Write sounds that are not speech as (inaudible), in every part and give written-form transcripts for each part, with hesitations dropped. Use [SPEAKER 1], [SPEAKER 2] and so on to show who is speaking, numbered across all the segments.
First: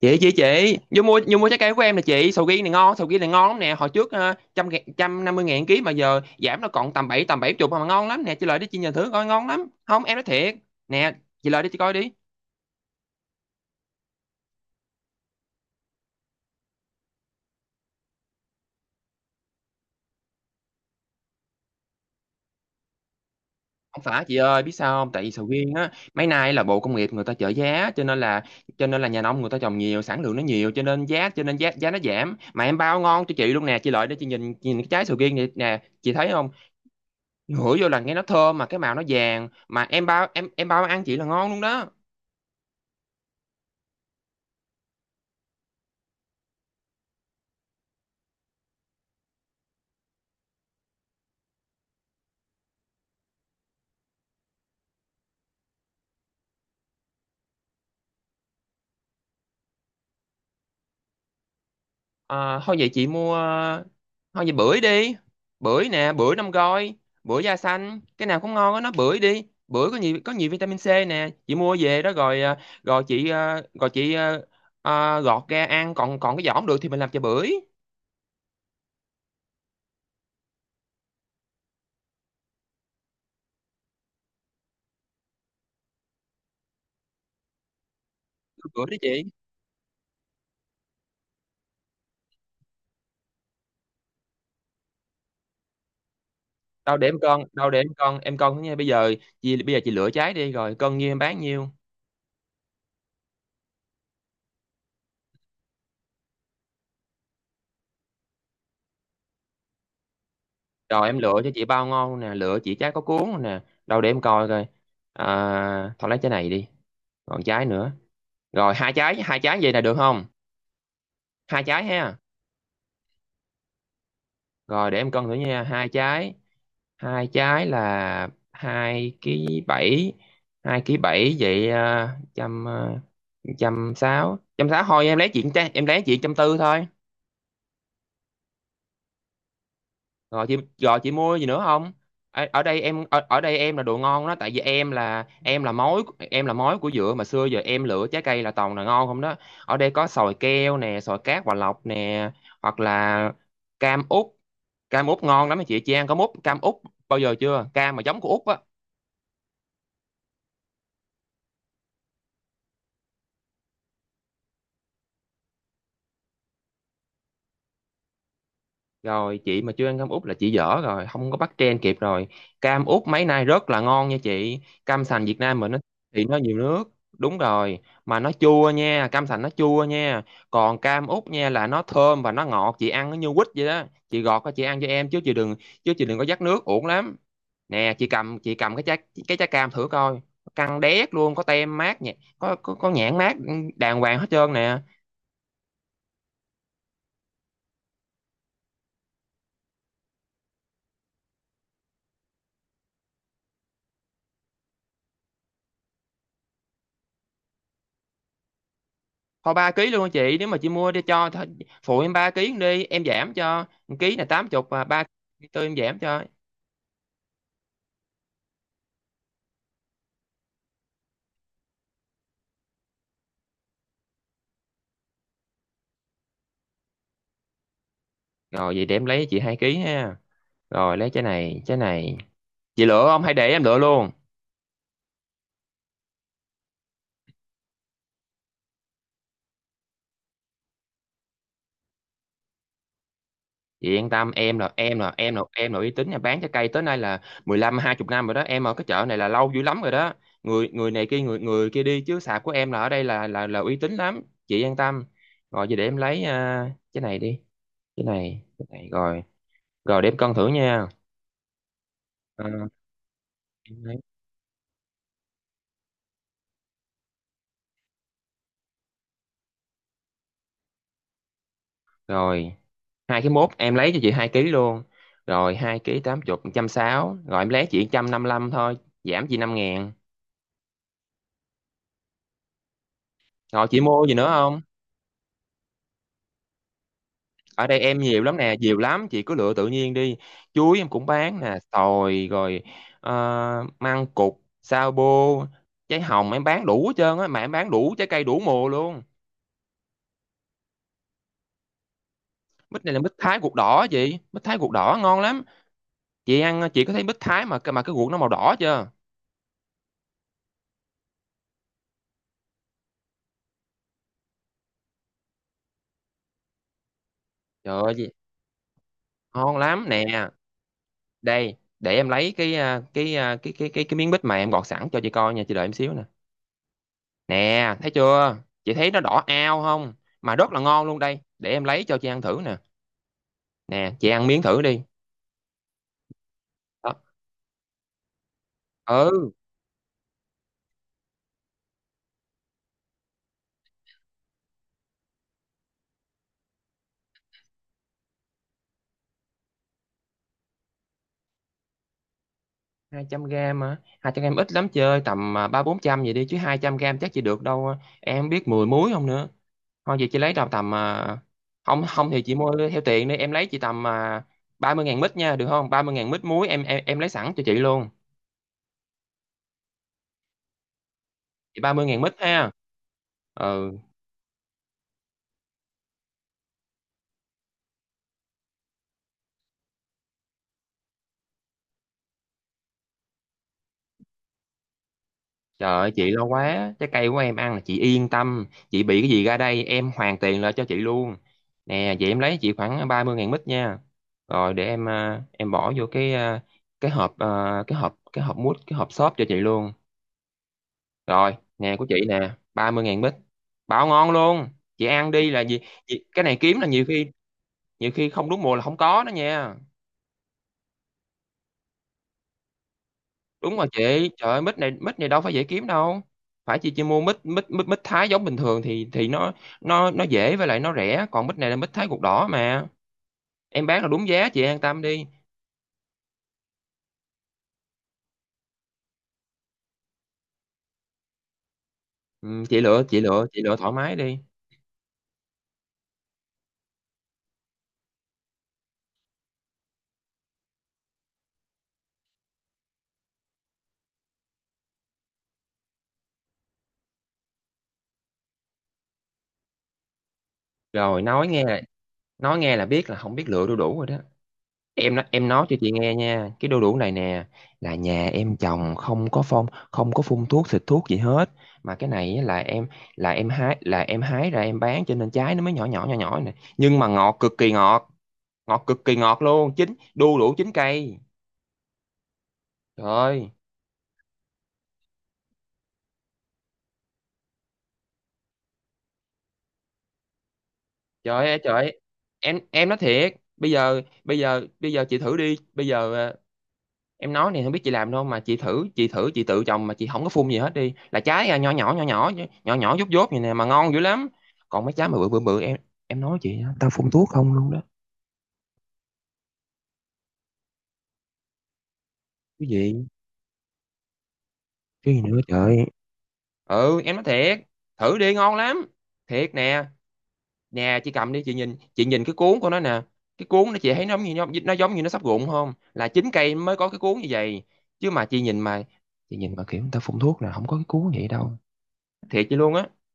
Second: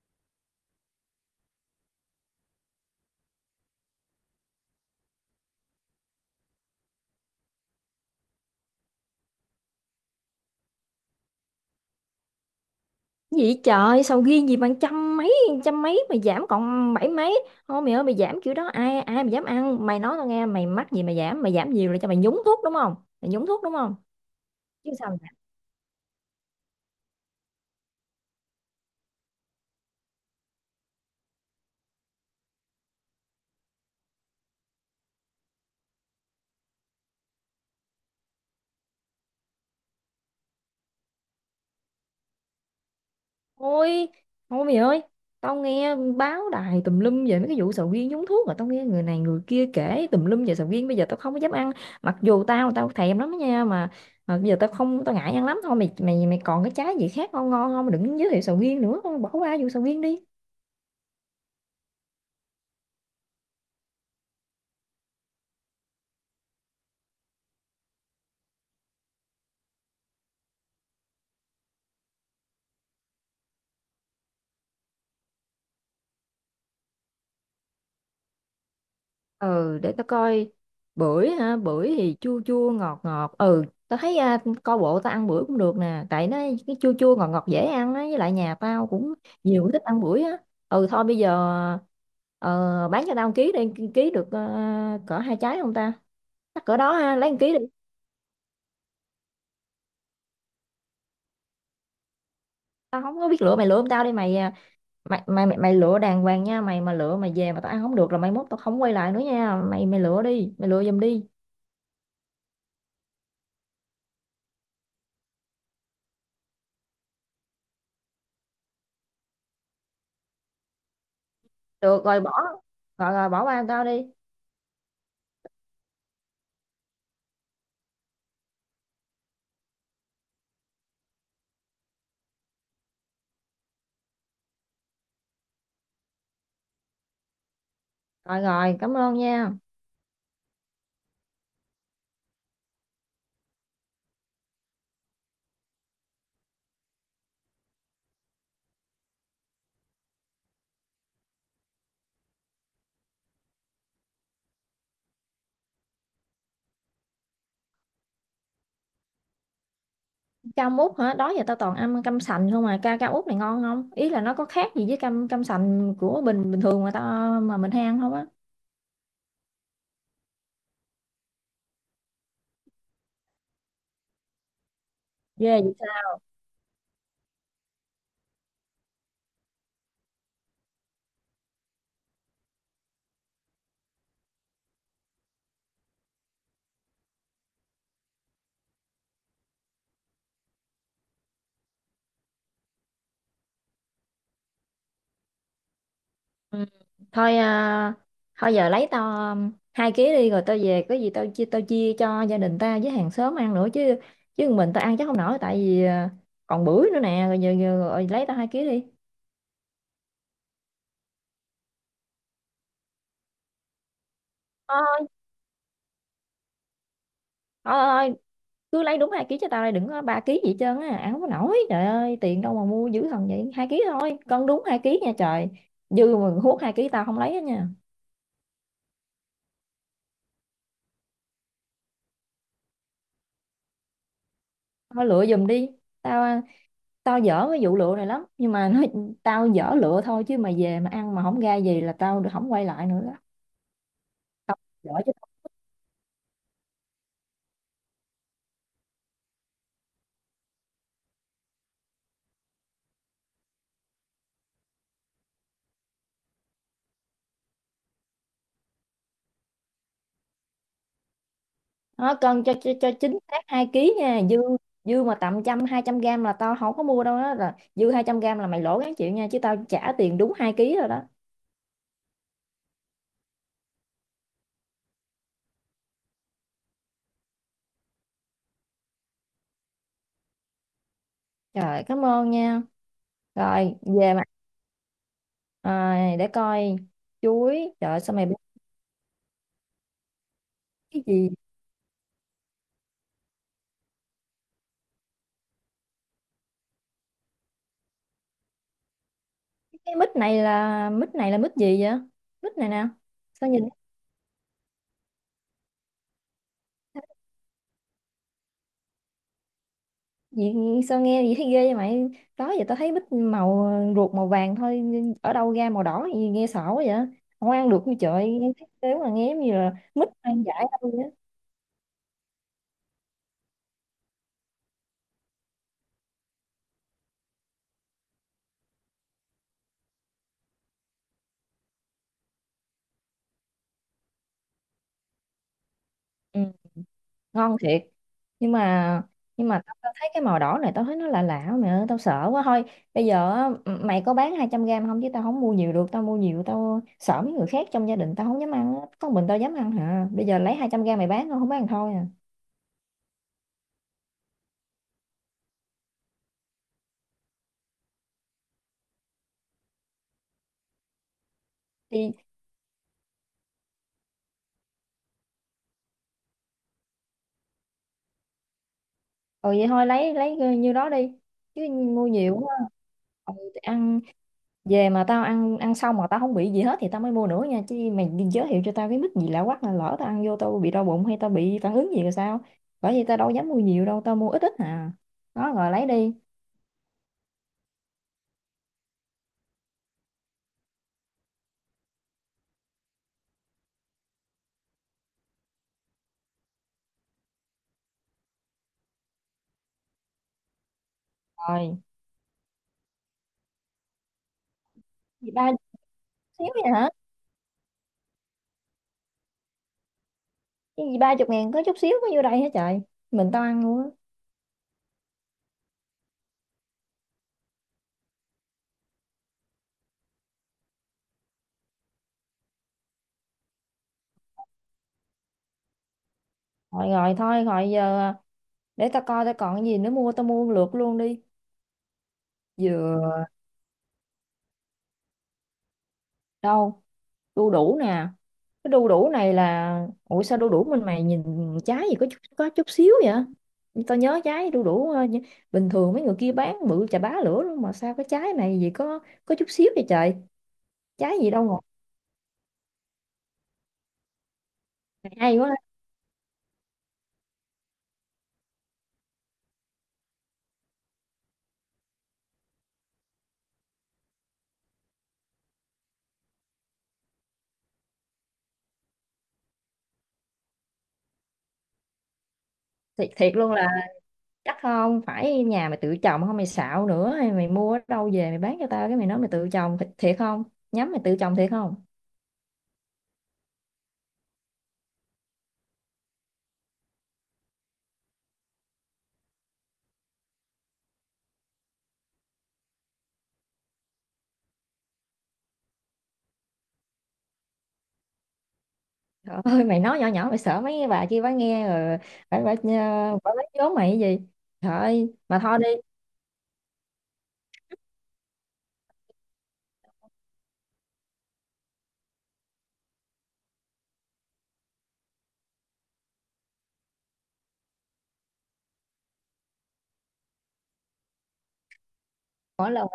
[SPEAKER 1] Chị vô mua trái cây của em nè chị. Sầu riêng này ngon, sầu riêng này ngon lắm nè. Hồi trước trăm ngàn- 150.000 ký mà giờ giảm nó còn tầm bảy tầm 70 mà ngon lắm nè. Chị lại đi, chị nhìn thử coi ngon lắm không, em nói thiệt. Nè, chị lại đi chị coi đi.
[SPEAKER 2] Vậy trời, sầu riêng gì bằng trăm mấy? Trăm mấy mà giảm còn bảy mấy thôi mày ơi? Mày giảm kiểu đó ai ai mà dám ăn? Mày nói tao nghe, mày mắc gì mà giảm? Mày giảm nhiều là cho mày nhúng thuốc đúng không? Mày nhúng thuốc đúng không?
[SPEAKER 1] Không phải chị ơi, biết
[SPEAKER 2] Chứ
[SPEAKER 1] sao
[SPEAKER 2] sao
[SPEAKER 1] không,
[SPEAKER 2] mà
[SPEAKER 1] tại vì
[SPEAKER 2] giảm?
[SPEAKER 1] sầu riêng á mấy nay là bộ công nghiệp người ta trợ giá cho nên là cho nên nhà nông người ta trồng nhiều, sản lượng nó nhiều cho nên giá giá nó giảm, mà em bao ngon cho chị luôn nè. Chị lại để chị nhìn, nhìn cái trái sầu riêng này nè chị thấy không. Ngửi vô là nghe nó thơm mà cái màu nó vàng, mà em bao ăn chị là ngon luôn đó.
[SPEAKER 2] Thôi thôi mày ơi, tao nghe báo đài tùm lum về mấy cái vụ sầu riêng nhúng thuốc rồi, tao nghe người này người kia kể tùm lum về sầu riêng, bây giờ tao không có dám ăn. Mặc dù tao tao thèm lắm đó nha mà, bây giờ tao không, tao ngại ăn lắm. Thôi mày, mày còn cái trái gì khác ngon ngon không? Đừng giới thiệu sầu riêng nữa, bỏ qua vụ sầu riêng đi.
[SPEAKER 1] Thôi vậy chị mua, thôi vậy bưởi đi. Bưởi nè, bưởi năm gói. Bưởi da xanh cái nào cũng ngon á nó, bưởi đi. Bưởi có nhiều, có nhiều vitamin C nè, chị mua về đó rồi rồi chị. Gọt ra ăn, còn còn cái vỏ không được thì mình làm chè bưởi.
[SPEAKER 2] Ừ, để tao coi. Bưởi hả? Bưởi thì chua chua ngọt ngọt. Ừ, tao thấy coi bộ tao ăn bưởi cũng được nè, tại nó cái chua chua ngọt ngọt dễ ăn á, với lại nhà
[SPEAKER 1] Bưởi
[SPEAKER 2] tao
[SPEAKER 1] đó
[SPEAKER 2] cũng
[SPEAKER 1] chị.
[SPEAKER 2] nhiều người thích ăn bưởi á. Ừ thôi, bây giờ ờ, bán cho tao 1 ký đi, ký được cỡ 2 trái không ta? Chắc cỡ đó
[SPEAKER 1] đâu để
[SPEAKER 2] ha,
[SPEAKER 1] em
[SPEAKER 2] lấy một
[SPEAKER 1] cân
[SPEAKER 2] ký đi.
[SPEAKER 1] đâu để em cân, em cân nha. Bây giờ chị, bây giờ chị lựa trái đi rồi cân nhiêu em bán nhiêu.
[SPEAKER 2] Tao không có biết lựa, mày lựa không tao đi mày mày lựa đàng hoàng nha mày, mà lựa mày về mà tao ăn không được là mai mốt tao không quay lại nữa nha mày. Mày lựa đi, mày lựa giùm
[SPEAKER 1] Rồi em
[SPEAKER 2] đi.
[SPEAKER 1] lựa cho chị bao ngon nè, lựa chị trái có cuốn nè. Đâu để em coi coi. Thôi lấy trái này đi, còn trái nữa. Rồi hai trái, hai trái vậy là được không, hai trái
[SPEAKER 2] Được
[SPEAKER 1] ha.
[SPEAKER 2] rồi, bỏ. Rồi rồi bỏ qua tao đi.
[SPEAKER 1] Rồi để em cân thử nha, hai trái. Hai trái là 2,7 ký. Hai ký bảy vậy trăm ờ, 160, 160 thôi em lấy chuyện, em lấy chuyện 140 thôi.
[SPEAKER 2] Rồi rồi, cảm ơn nha.
[SPEAKER 1] Rồi chị, rồi chị mua gì nữa không. Ở đây em là đồ ngon đó, tại vì em là mối. Em là mối của dừa mà, xưa giờ em lựa trái cây là toàn là ngon không đó. Ở đây có sòi keo nè, sòi cát hòa lộc nè, hoặc là cam út. Cam út ngon lắm á chị ăn cam út, cam út bao giờ chưa, cam mà giống của út á.
[SPEAKER 2] Cam út hả? Đó giờ tao toàn ăn cam sành không, mà ca cam út này ngon không? Ý là nó có khác gì với cam cam sành của bình bình thường mà tao, mà mình hay ăn không á?
[SPEAKER 1] Rồi chị mà chưa ăn cam út là chị dở rồi, không có bắt trend kịp rồi. Cam út mấy nay rất là ngon nha chị. Cam sành Việt Nam
[SPEAKER 2] Ghê
[SPEAKER 1] mình
[SPEAKER 2] vậy
[SPEAKER 1] nó
[SPEAKER 2] sao?
[SPEAKER 1] thì nó nhiều nước. Đúng rồi, mà nó chua nha, cam sành nó chua nha. Còn cam út nha là nó thơm và nó ngọt, chị ăn nó như quýt vậy đó. Chị gọt ra chị ăn cho em chứ chị đừng có dắt nước uổng lắm. Nè, chị cầm, chị cầm cái trái, cái trái cam thử coi. Căng đét luôn, có tem mát nhẹ, có có nhãn mát, ừ, đàng hoàng hết trơn nè.
[SPEAKER 2] Ừ. Thôi thôi giờ lấy tao 2 ký đi, rồi tao về có gì tao chia, tao chia cho gia đình ta với hàng xóm ăn nữa chứ, chứ mình tao ăn chắc không nổi, tại vì còn bưởi nữa nè. Rồi giờ, rồi lấy tao 2 ký đi.
[SPEAKER 1] Thôi 3 ký luôn chị, nếu mà chị mua đi cho thôi, phụ em 3 ký đi em giảm cho 1 ký là 80 và
[SPEAKER 2] Thôi,
[SPEAKER 1] 34 em giảm cho.
[SPEAKER 2] thôi, cứ lấy đúng 2 ký cho tao đây, đừng có 3 ký gì hết trơn á, áo không có nổi, trời ơi, tiền đâu mà mua dữ thần vậy? 2 ký thôi, cân đúng 2 ký nha trời, dư mà hút 2 ký tao không lấy hết nha.
[SPEAKER 1] Rồi vậy để em lấy chị 2 ký ha. Rồi lấy trái này, trái này. Chị lựa không hay để em lựa luôn.
[SPEAKER 2] Thôi lựa giùm đi, tao tao dở cái vụ lựa này lắm, nhưng mà nói, (laughs) tao dở lựa thôi, chứ mà về mà ăn mà không ra gì là tao không quay lại nữa đó.
[SPEAKER 1] Chị yên tâm,
[SPEAKER 2] Tao
[SPEAKER 1] em là
[SPEAKER 2] dở
[SPEAKER 1] em là
[SPEAKER 2] chứ.
[SPEAKER 1] em là em là uy tín nhà bán trái cây tới nay là 15-20 năm rồi đó, em ở cái chợ này là lâu dữ lắm rồi đó. Người người này kia, người người kia đi, chứ sạp của em là ở đây là là uy tín lắm, chị yên tâm. Rồi vậy để em lấy cái này đi, cái này rồi. Rồi để em cân thử nha.
[SPEAKER 2] Nó
[SPEAKER 1] Ờ,
[SPEAKER 2] cân cho chính xác 2 ký nha, dư, dư mà tầm trăm hai trăm gram là tao không có mua đâu đó, là dư 200 gram là mày lỗ gắng chịu nha, chứ tao trả tiền đúng 2 ký rồi đó.
[SPEAKER 1] rồi 2,1 ký em lấy cho chị 2 ký luôn. Rồi 2 ký 80, 160 rồi em lấy chị 155 thôi, giảm chị 5.000.
[SPEAKER 2] Trời, cảm ơn nha.
[SPEAKER 1] Rồi
[SPEAKER 2] Rồi
[SPEAKER 1] chị mua
[SPEAKER 2] về
[SPEAKER 1] gì
[SPEAKER 2] mà.
[SPEAKER 1] nữa không.
[SPEAKER 2] À, để coi.
[SPEAKER 1] Ở
[SPEAKER 2] Chuối,
[SPEAKER 1] đây
[SPEAKER 2] trời
[SPEAKER 1] em
[SPEAKER 2] ơi, sao
[SPEAKER 1] nhiều
[SPEAKER 2] mày biết?
[SPEAKER 1] lắm nè, nhiều lắm, chị cứ lựa tự nhiên đi. Chuối em
[SPEAKER 2] Cái
[SPEAKER 1] cũng
[SPEAKER 2] gì?
[SPEAKER 1] bán nè, xoài rồi ờ, măng cụt, sao bô, trái hồng, em bán đủ hết trơn á, mà em bán đủ trái cây đủ mùa luôn.
[SPEAKER 2] Cái mít này là mít gì vậy? Mít này
[SPEAKER 1] Mít
[SPEAKER 2] nè.
[SPEAKER 1] này là mít Thái
[SPEAKER 2] Sao
[SPEAKER 1] ruột
[SPEAKER 2] nhìn
[SPEAKER 1] đỏ chị, mít Thái ruột đỏ ngon lắm. Chị ăn chị có thấy mít Thái mà cái ruột nó màu đỏ chưa.
[SPEAKER 2] gì? Sao nghe gì thấy ghê vậy mày? Đó giờ tao thấy mít màu, ruột màu vàng thôi, nhưng ở đâu ra màu đỏ gì nghe sợ quá vậy? Không ăn
[SPEAKER 1] Trời
[SPEAKER 2] được như
[SPEAKER 1] ơi,
[SPEAKER 2] trời, nghe thấy thế mà nghe giống như
[SPEAKER 1] ngon
[SPEAKER 2] là
[SPEAKER 1] lắm
[SPEAKER 2] mít
[SPEAKER 1] nè.
[SPEAKER 2] ăn dại đâu vậy.
[SPEAKER 1] Đây để em lấy cái miếng bít mà em gọt sẵn cho chị coi nha, chị đợi em xíu nè. Nè thấy chưa, chị thấy nó đỏ ao không, mà rất là ngon luôn. Đây để em lấy cho chị ăn thử nè, nè chị ăn miếng thử đi.
[SPEAKER 2] Ừ,
[SPEAKER 1] Đó.
[SPEAKER 2] ngon thiệt, nhưng mà,
[SPEAKER 1] Ừ.
[SPEAKER 2] nhưng mà tao tao thấy cái màu đỏ này tao thấy nó lạ lạ, mẹ ơi tao sợ quá. Thôi bây giờ á, mày có bán 200 gram không chứ tao không mua nhiều được, tao mua nhiều tao sợ mấy người khác trong gia đình tao không dám ăn á. Có mình tao dám ăn hả, bây giờ lấy 200 gram mày bán không, không bán thôi à?
[SPEAKER 1] 200 gram, mà 200 gram ít lắm, chơi tầm 300-400 vậy đi, chứ 200 gram chắc chị được đâu à, em không biết 10 muối không nữa. Thôi vậy chị lấy đâu tầm không, không
[SPEAKER 2] Thì
[SPEAKER 1] thì chị mua theo tiền đi, em lấy chị tầm 30.000 mít nha, được không, 30.000 mít muối em em lấy sẵn cho chị luôn.
[SPEAKER 2] ừ, vậy thôi lấy như đó đi,
[SPEAKER 1] Chị
[SPEAKER 2] chứ
[SPEAKER 1] 30.000
[SPEAKER 2] mua
[SPEAKER 1] mít
[SPEAKER 2] nhiều
[SPEAKER 1] ha.
[SPEAKER 2] quá. Ừ,
[SPEAKER 1] Ừ,
[SPEAKER 2] ăn, về mà tao ăn, ăn xong mà tao không bị gì hết thì tao mới mua nữa nha, chứ mày giới thiệu cho tao cái mức gì lạ quắc, là lỡ tao ăn vô tao bị đau bụng hay tao bị phản ứng gì rồi sao? Bởi vì tao đâu dám mua nhiều đâu, tao mua ít ít à. Đó, rồi
[SPEAKER 1] trời
[SPEAKER 2] lấy
[SPEAKER 1] ơi chị
[SPEAKER 2] đi.
[SPEAKER 1] lo quá, trái cây của em ăn là chị yên tâm, chị bị cái gì ra đây em hoàn tiền lại cho chị luôn. Nè vậy em lấy chị khoảng 30.000 mít nha. Rồi để em em bỏ vô cái cái hộp à, cái hộp mút, cái hộp xốp cho chị luôn. Rồi nè,
[SPEAKER 2] Rồi,
[SPEAKER 1] của chị nè, 30.000 mít, bảo ngon luôn. Chị ăn đi
[SPEAKER 2] gì
[SPEAKER 1] là
[SPEAKER 2] ba
[SPEAKER 1] gì.
[SPEAKER 2] chút
[SPEAKER 1] Chị, cái này
[SPEAKER 2] xíu
[SPEAKER 1] kiếm là
[SPEAKER 2] vậy
[SPEAKER 1] nhiều
[SPEAKER 2] hả?
[SPEAKER 1] khi, nhiều khi không đúng mùa là không có đó nha.
[SPEAKER 2] Cái gì 30.000 có chút xíu có vô đây hả trời? Mình tao
[SPEAKER 1] Đúng
[SPEAKER 2] ăn
[SPEAKER 1] rồi
[SPEAKER 2] luôn á.
[SPEAKER 1] chị, trời ơi mít này, mít này đâu phải dễ kiếm đâu. Phải chị chỉ mua mít, mít Thái giống bình thường thì nó, nó dễ với lại nó rẻ, còn mít này là mít Thái ruột đỏ mà, em bán là đúng giá, chị an tâm đi.
[SPEAKER 2] Rồi rồi, thôi rồi giờ, để tao coi tao còn cái gì nữa mua, tao mua lượt luôn đi.
[SPEAKER 1] Ừ, chị lựa, chị
[SPEAKER 2] Vừa,
[SPEAKER 1] lựa chị lựa thoải mái đi.
[SPEAKER 2] đâu, đu đủ nè. Cái đu đủ này là, ủa sao đu đủ mình mày nhìn trái gì có chút xíu vậy? Tao nhớ trái đu đủ bình thường mấy người kia bán bự chà bá lửa luôn, mà sao cái trái này gì có chút xíu vậy trời?
[SPEAKER 1] Rồi
[SPEAKER 2] Trái gì đâu ngọt.
[SPEAKER 1] nói nghe là biết là không biết lựa đu đủ rồi đó. Em nói,
[SPEAKER 2] Mày
[SPEAKER 1] em
[SPEAKER 2] hay
[SPEAKER 1] nói
[SPEAKER 2] quá.
[SPEAKER 1] cho chị nghe nha, cái đu đủ này nè là nhà em trồng không có phong, không có phun thuốc xịt thuốc gì hết, mà cái này á là em hái, là em hái ra em bán cho nên trái nó mới nhỏ nhỏ này, nhưng mà ngọt cực kỳ ngọt, ngọt cực kỳ ngọt luôn, chín đu đủ chín cây. Trời
[SPEAKER 2] thiệt,
[SPEAKER 1] ơi,
[SPEAKER 2] thiệt luôn là, chắc không phải nhà mày tự trồng, không mày xạo nữa, hay mày mua ở đâu về mày bán cho tao, cái mày nói mày tự trồng thiệt, thiệt không? Nhắm mày tự
[SPEAKER 1] trời
[SPEAKER 2] trồng
[SPEAKER 1] ơi,
[SPEAKER 2] thiệt
[SPEAKER 1] trời
[SPEAKER 2] không?
[SPEAKER 1] ơi. Em nói thiệt, bây giờ bây giờ chị thử đi, bây giờ em nói này không biết chị làm đâu mà, chị thử, chị thử chị tự trồng mà chị không có phun gì hết đi là trái nhỏ nhỏ nhỏ nhỏ nhỏ nhỏ dốt dốt vậy nè mà ngon dữ lắm. Còn mấy trái mà bự bự bự em nói chị á, tao phun thuốc không luôn đó.
[SPEAKER 2] Trời (laughs) ơi, mày nói nhỏ nhỏ, mày sợ mấy cái bà kia bà nghe rồi. Phải
[SPEAKER 1] Cái
[SPEAKER 2] phải phải,
[SPEAKER 1] gì,
[SPEAKER 2] phải, phải, mày cái gì? Trời
[SPEAKER 1] cái gì
[SPEAKER 2] ơi,
[SPEAKER 1] nữa
[SPEAKER 2] mà thôi
[SPEAKER 1] trời.
[SPEAKER 2] đi.
[SPEAKER 1] Ừ em nói thiệt, thử đi ngon lắm, thiệt nè. Nè chị cầm đi, chị nhìn, chị nhìn cái cuốn của nó nè. Cái cuốn nó chị thấy nó giống như nó giống như nó sắp rụng không, là chín cây mới có cái cuốn như vậy. Chứ mà chị nhìn mà, chị nhìn mà kiểu người ta phun thuốc là không có cái cuốn vậy đâu, thiệt chị luôn á.
[SPEAKER 2] Mỗi lần,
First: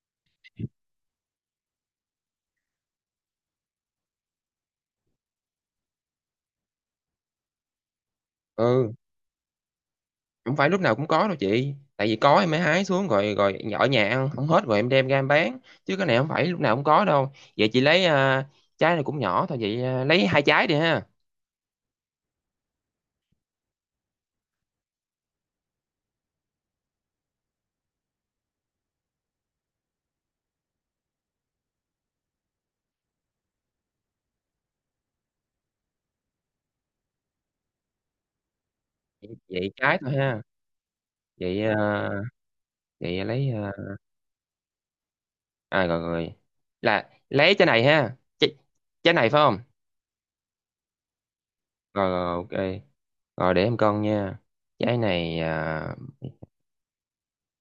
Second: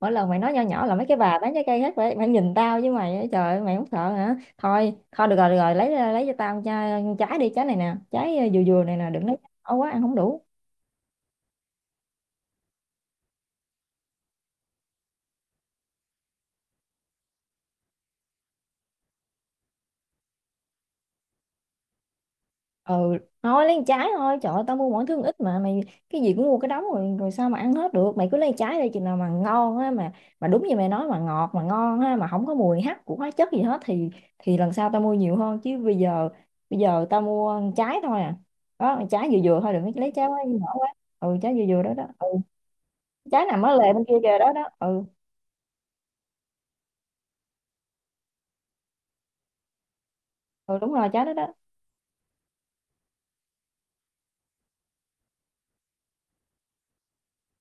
[SPEAKER 2] mỗi lần mày nói nho nhỏ là mấy cái bà bán trái cây hết, phải mày nhìn tao với mày á, trời ơi, mày không sợ hả? Thôi thôi, được rồi được rồi, lấy cho tao chai, trái đi, trái này nè, trái vừa vừa
[SPEAKER 1] Ừ,
[SPEAKER 2] này nè, đừng lấy quá ăn không đủ.
[SPEAKER 1] không phải lúc nào cũng có đâu chị, tại vì có em mới hái xuống rồi, rồi ở nhà ăn không hết rồi em đem ra em bán, chứ cái này không phải lúc nào cũng có đâu. Vậy chị lấy trái này cũng nhỏ thôi, vậy lấy 2 trái đi ha.
[SPEAKER 2] Ừ, thôi lấy trái thôi, trời ơi, tao mua mỗi thứ ít mà mày cái gì cũng mua cái đống rồi, rồi sao mà ăn hết được? Mày cứ lấy trái đây, chừng nào mà ngon á, mà đúng như mày nói mà ngọt mà ngon ha, mà không có mùi hắc của hóa chất gì hết thì lần sau tao mua nhiều hơn, chứ bây giờ, bây giờ tao mua trái thôi à. Đó, trái
[SPEAKER 1] Vậy,
[SPEAKER 2] vừa vừa
[SPEAKER 1] vậy
[SPEAKER 2] thôi, đừng
[SPEAKER 1] trái
[SPEAKER 2] có lấy
[SPEAKER 1] thôi
[SPEAKER 2] trái quá
[SPEAKER 1] ha.
[SPEAKER 2] nhỏ quá. Ừ, trái
[SPEAKER 1] Vậy
[SPEAKER 2] vừa
[SPEAKER 1] à,
[SPEAKER 2] vừa đó đó ừ.
[SPEAKER 1] vậy
[SPEAKER 2] Trái
[SPEAKER 1] lấy
[SPEAKER 2] nằm
[SPEAKER 1] à,
[SPEAKER 2] ở lề bên kia kìa, đó đó ừ.
[SPEAKER 1] À rồi rồi. Là lấy trái này ha. Trái, trái này phải không?
[SPEAKER 2] Ừ đúng rồi, trái đó đó.
[SPEAKER 1] Rồi rồi ok. Rồi để em cân nha. Trái này à...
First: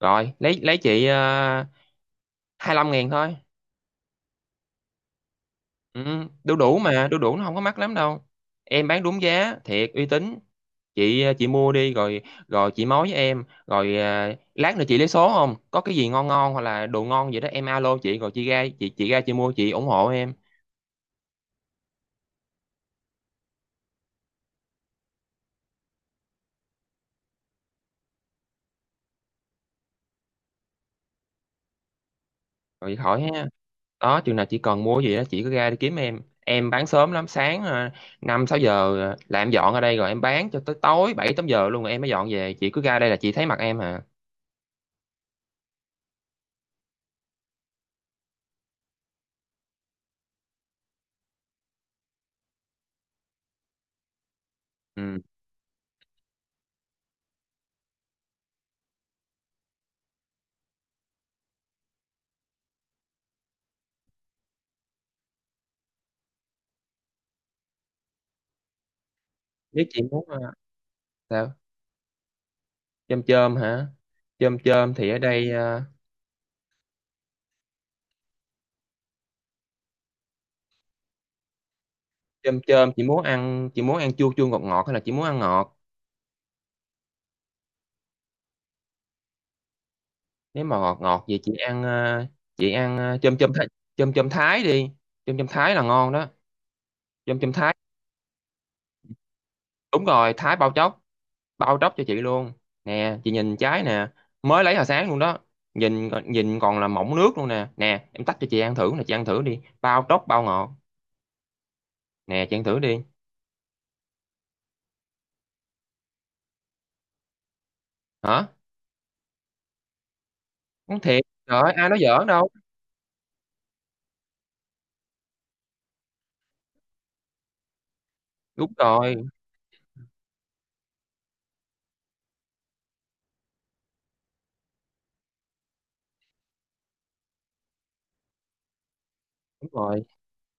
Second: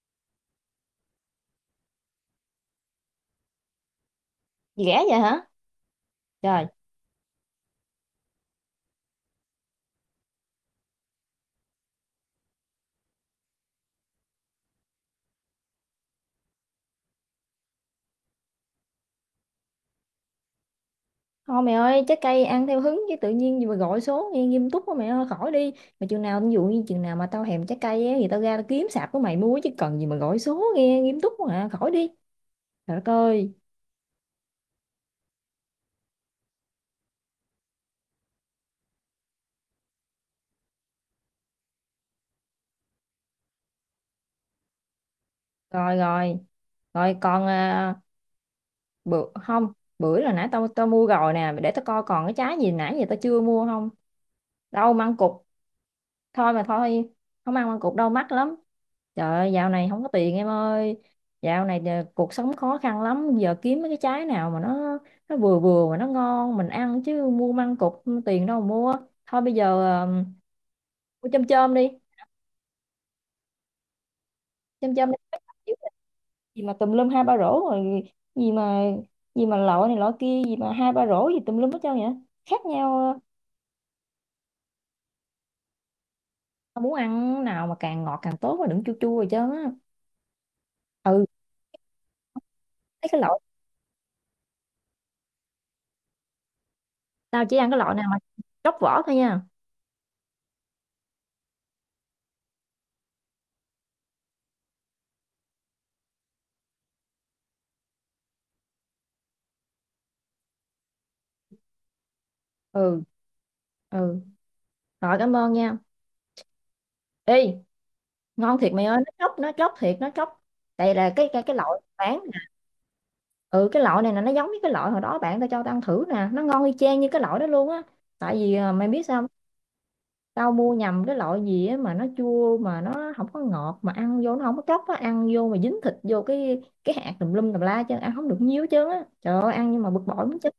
[SPEAKER 1] rồi, lấy chị à... 15.000 thôi.
[SPEAKER 2] Gì rẻ vậy hả?
[SPEAKER 1] Ừ, đu
[SPEAKER 2] Trời.
[SPEAKER 1] đủ mà, đu đủ nó không có mắc lắm đâu. Em bán đúng giá, thiệt uy tín. Chị à, chị mua đi rồi, rồi chị mối với em, rồi à... lát nữa chị lấy số không? Có cái gì ngon ngon hoặc là đồ ngon gì đó em alo chị, rồi chị ra chị ra chị mua chị ủng hộ em.
[SPEAKER 2] Thôi mẹ ơi, trái cây ăn theo hứng, chứ tự nhiên gì mà gọi số nghe nghiêm túc quá mẹ ơi, khỏi đi. Mà chừng nào, ví dụ như chừng nào mà tao thèm trái cây á, thì tao ra tao kiếm sạp của mày mua, chứ cần gì mà gọi số nghe nghiêm túc quá khỏi đi.
[SPEAKER 1] Rồi
[SPEAKER 2] Trời đất
[SPEAKER 1] khỏi ha.
[SPEAKER 2] ơi,
[SPEAKER 1] Đó chừng nào chị cần mua gì đó chị cứ ra đi kiếm em bán sớm lắm, sáng 5-6 giờ là em dọn ở đây, rồi em bán cho tới tối 7-8 giờ luôn rồi em mới dọn về, chị cứ ra đây là chị thấy mặt em hả.
[SPEAKER 2] rồi rồi. Rồi còn à, bữa không, bữa là nãy tao tao mua rồi nè, để tao coi còn cái trái gì nãy giờ tao chưa mua không? Đâu, măng
[SPEAKER 1] Ừ.
[SPEAKER 2] cụt, thôi mà thôi, không ăn măng cụt đau mắt lắm. Trời ơi, dạo này không có tiền em ơi, dạo này cuộc sống khó khăn lắm, giờ kiếm mấy cái trái nào mà nó vừa vừa mà nó ngon mình ăn, chứ mua măng cụt tiền đâu mà mua. Thôi bây giờ
[SPEAKER 1] Biết chị
[SPEAKER 2] ờ,
[SPEAKER 1] muốn
[SPEAKER 2] mua chôm
[SPEAKER 1] sao,
[SPEAKER 2] chôm đi,
[SPEAKER 1] chôm chôm hả, chôm chôm
[SPEAKER 2] chôm
[SPEAKER 1] thì
[SPEAKER 2] chôm
[SPEAKER 1] ở đây
[SPEAKER 2] đi. Gì mà tùm lum hai ba rổ rồi? Gì mà, gì mà lọ này lọ kia gì mà hai ba rổ gì tùm lum hết trơn vậy?
[SPEAKER 1] chôm
[SPEAKER 2] Khác
[SPEAKER 1] chôm, chị
[SPEAKER 2] nhau.
[SPEAKER 1] muốn ăn, chị muốn ăn chua chua ngọt ngọt hay là chị muốn ăn ngọt.
[SPEAKER 2] Ờ, Muốn ăn nào mà càng ngọt càng tốt, mà đừng chua chua rồi chứ.
[SPEAKER 1] Nếu mà ngọt ngọt
[SPEAKER 2] Ừ,
[SPEAKER 1] vậy chị ăn chị ăn
[SPEAKER 2] thấy cái
[SPEAKER 1] chôm
[SPEAKER 2] loại,
[SPEAKER 1] chôm Thái, chôm chôm Thái đi, chôm chôm Thái là ngon đó, chôm
[SPEAKER 2] tao
[SPEAKER 1] chôm
[SPEAKER 2] chỉ ăn
[SPEAKER 1] Thái.
[SPEAKER 2] cái loại nào mà tróc vỏ thôi nha.
[SPEAKER 1] Đúng rồi, Thái bao chóc, bao tróc cho chị luôn. Nè chị nhìn trái nè, mới lấy hồi sáng luôn đó, nhìn nhìn còn là mọng nước luôn nè. Nè em tách cho chị ăn thử nè, chị ăn thử đi bao tróc bao ngọt. Nè chị ăn thử đi.
[SPEAKER 2] Ừ. Ừ rồi, cảm ơn nha. Ê,
[SPEAKER 1] Hả.
[SPEAKER 2] ngon thiệt mày ơi, nó chóc, nó chóc thiệt, nó chóc. Đây
[SPEAKER 1] Nói
[SPEAKER 2] là
[SPEAKER 1] thiệt
[SPEAKER 2] cái cái
[SPEAKER 1] trời
[SPEAKER 2] loại
[SPEAKER 1] ơi, ai nói
[SPEAKER 2] bán
[SPEAKER 1] giỡn
[SPEAKER 2] nè.
[SPEAKER 1] đâu.
[SPEAKER 2] Ừ, cái loại này là nó giống với cái loại hồi đó bạn tao cho tao ăn thử nè, nó ngon y chang như cái loại đó luôn á. Tại vì
[SPEAKER 1] Đúng
[SPEAKER 2] mày biết
[SPEAKER 1] rồi,
[SPEAKER 2] sao không? Tao mua nhầm cái loại gì á mà nó chua mà nó không có ngọt, mà ăn vô nó không có chóc á, ăn vô mà dính thịt vô cái hạt tùm lum tùm la, chứ ăn không được nhiều chứ á, trời ơi,
[SPEAKER 1] đúng
[SPEAKER 2] ăn nhưng mà bực
[SPEAKER 1] rồi,
[SPEAKER 2] bội muốn chết.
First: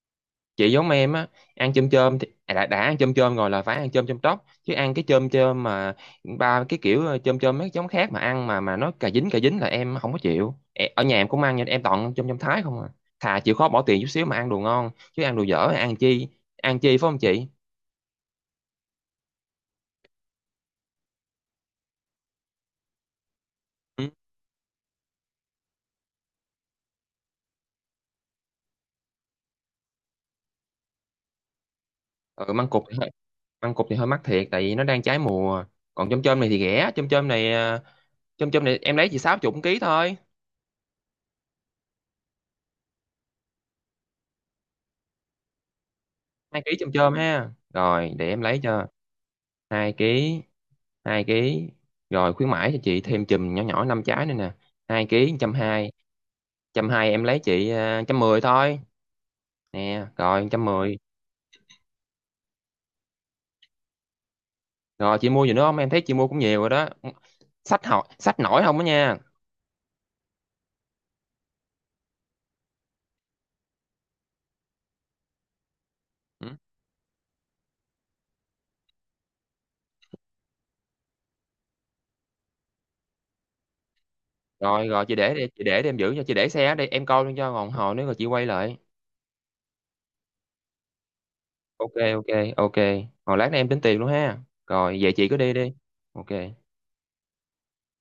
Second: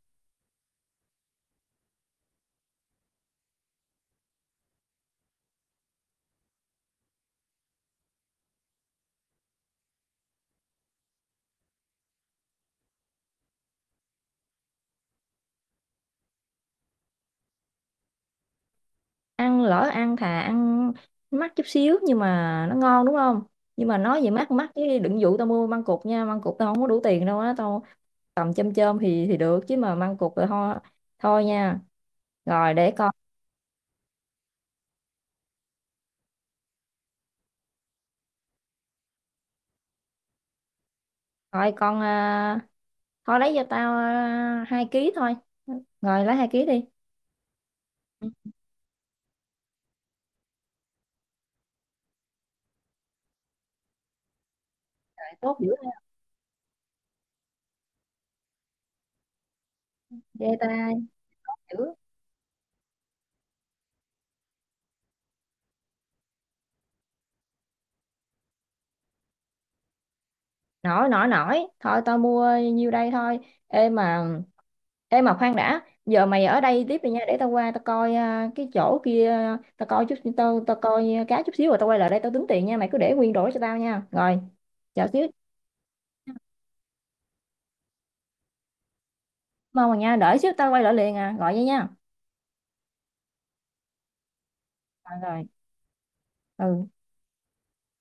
[SPEAKER 1] chị giống em á. Ăn chôm chôm thì à, đã ăn chôm chôm rồi là phải ăn chôm chôm tóc, chứ ăn cái chôm chôm mà ba cái kiểu chôm chôm mấy giống khác mà ăn mà nó cà dính, cà dính là em không có chịu. E- ở nhà em cũng ăn nhưng em toàn chôm chôm Thái không à. Thà chịu khó bỏ tiền chút xíu mà ăn đồ ngon, chứ ăn đồ dở thì ăn chi, ăn chi phải không chị.
[SPEAKER 2] Ăn lỡ ăn, thà ăn mắc chút xíu nhưng mà nó ngon đúng không? Nhưng mà
[SPEAKER 1] Ừ,
[SPEAKER 2] nói về mắc mắc chứ đừng dụ tao mua măng cụt nha, măng cụt tao không có đủ tiền đâu á tao, tầm chôm chôm thì được, chứ mà măng cụt là thôi, thôi nha.
[SPEAKER 1] ừ măng
[SPEAKER 2] Rồi
[SPEAKER 1] cụt
[SPEAKER 2] để
[SPEAKER 1] thì hơi,
[SPEAKER 2] con
[SPEAKER 1] măng cụt thì hơi mắc thiệt, tại vì nó đang trái mùa. Còn chôm chôm này thì rẻ, chôm chôm này chôm chôm này em lấy chỉ 60 ký thôi.
[SPEAKER 2] coi, con thôi lấy cho tao 2 ký thôi. Rồi lấy hai
[SPEAKER 1] Hai
[SPEAKER 2] ký
[SPEAKER 1] ký
[SPEAKER 2] đi.
[SPEAKER 1] chôm chôm ha, rồi để
[SPEAKER 2] Ừ,
[SPEAKER 1] em lấy cho, hai ký, hai ký. Rồi khuyến mãi cho chị thêm chùm nhỏ nhỏ 5 trái nữa nè. hai ký trăm
[SPEAKER 2] tốt dữ
[SPEAKER 1] hai
[SPEAKER 2] ha.
[SPEAKER 1] 120 em lấy chị 110 thôi. Nè rồi
[SPEAKER 2] Ghê
[SPEAKER 1] trăm
[SPEAKER 2] ta,
[SPEAKER 1] mười
[SPEAKER 2] dữ.
[SPEAKER 1] Rồi chị mua gì nữa không, em thấy chị mua cũng nhiều rồi đó, sách học sách nổi không đó nha.
[SPEAKER 2] Nổi nổi nổi, thôi tao mua nhiêu đây thôi. Ê mà, ê mà khoan đã, giờ mày
[SPEAKER 1] Ừ.
[SPEAKER 2] ở đây tiếp đi nha, để tao qua tao coi cái chỗ kia. Tao coi chút, tao tao coi cá chút xíu rồi tao quay lại đây tao tính tiền nha, mày cứ để nguyên đổi cho tao nha rồi.
[SPEAKER 1] Rồi rồi
[SPEAKER 2] Chờ
[SPEAKER 1] chị
[SPEAKER 2] xíu,
[SPEAKER 1] để đi, chị để đi, em giữ cho chị, để xe ở đây em coi luôn cho, còn hồi nữa rồi chị quay lại.
[SPEAKER 2] mong mà nha, đợi xíu tao quay lại liền à, gọi vậy nha.
[SPEAKER 1] Ok ok ok. Hồi lát nữa em tính tiền luôn ha, rồi về
[SPEAKER 2] Rồi
[SPEAKER 1] chị cứ
[SPEAKER 2] rồi
[SPEAKER 1] đi đi. Ok.
[SPEAKER 2] ừ.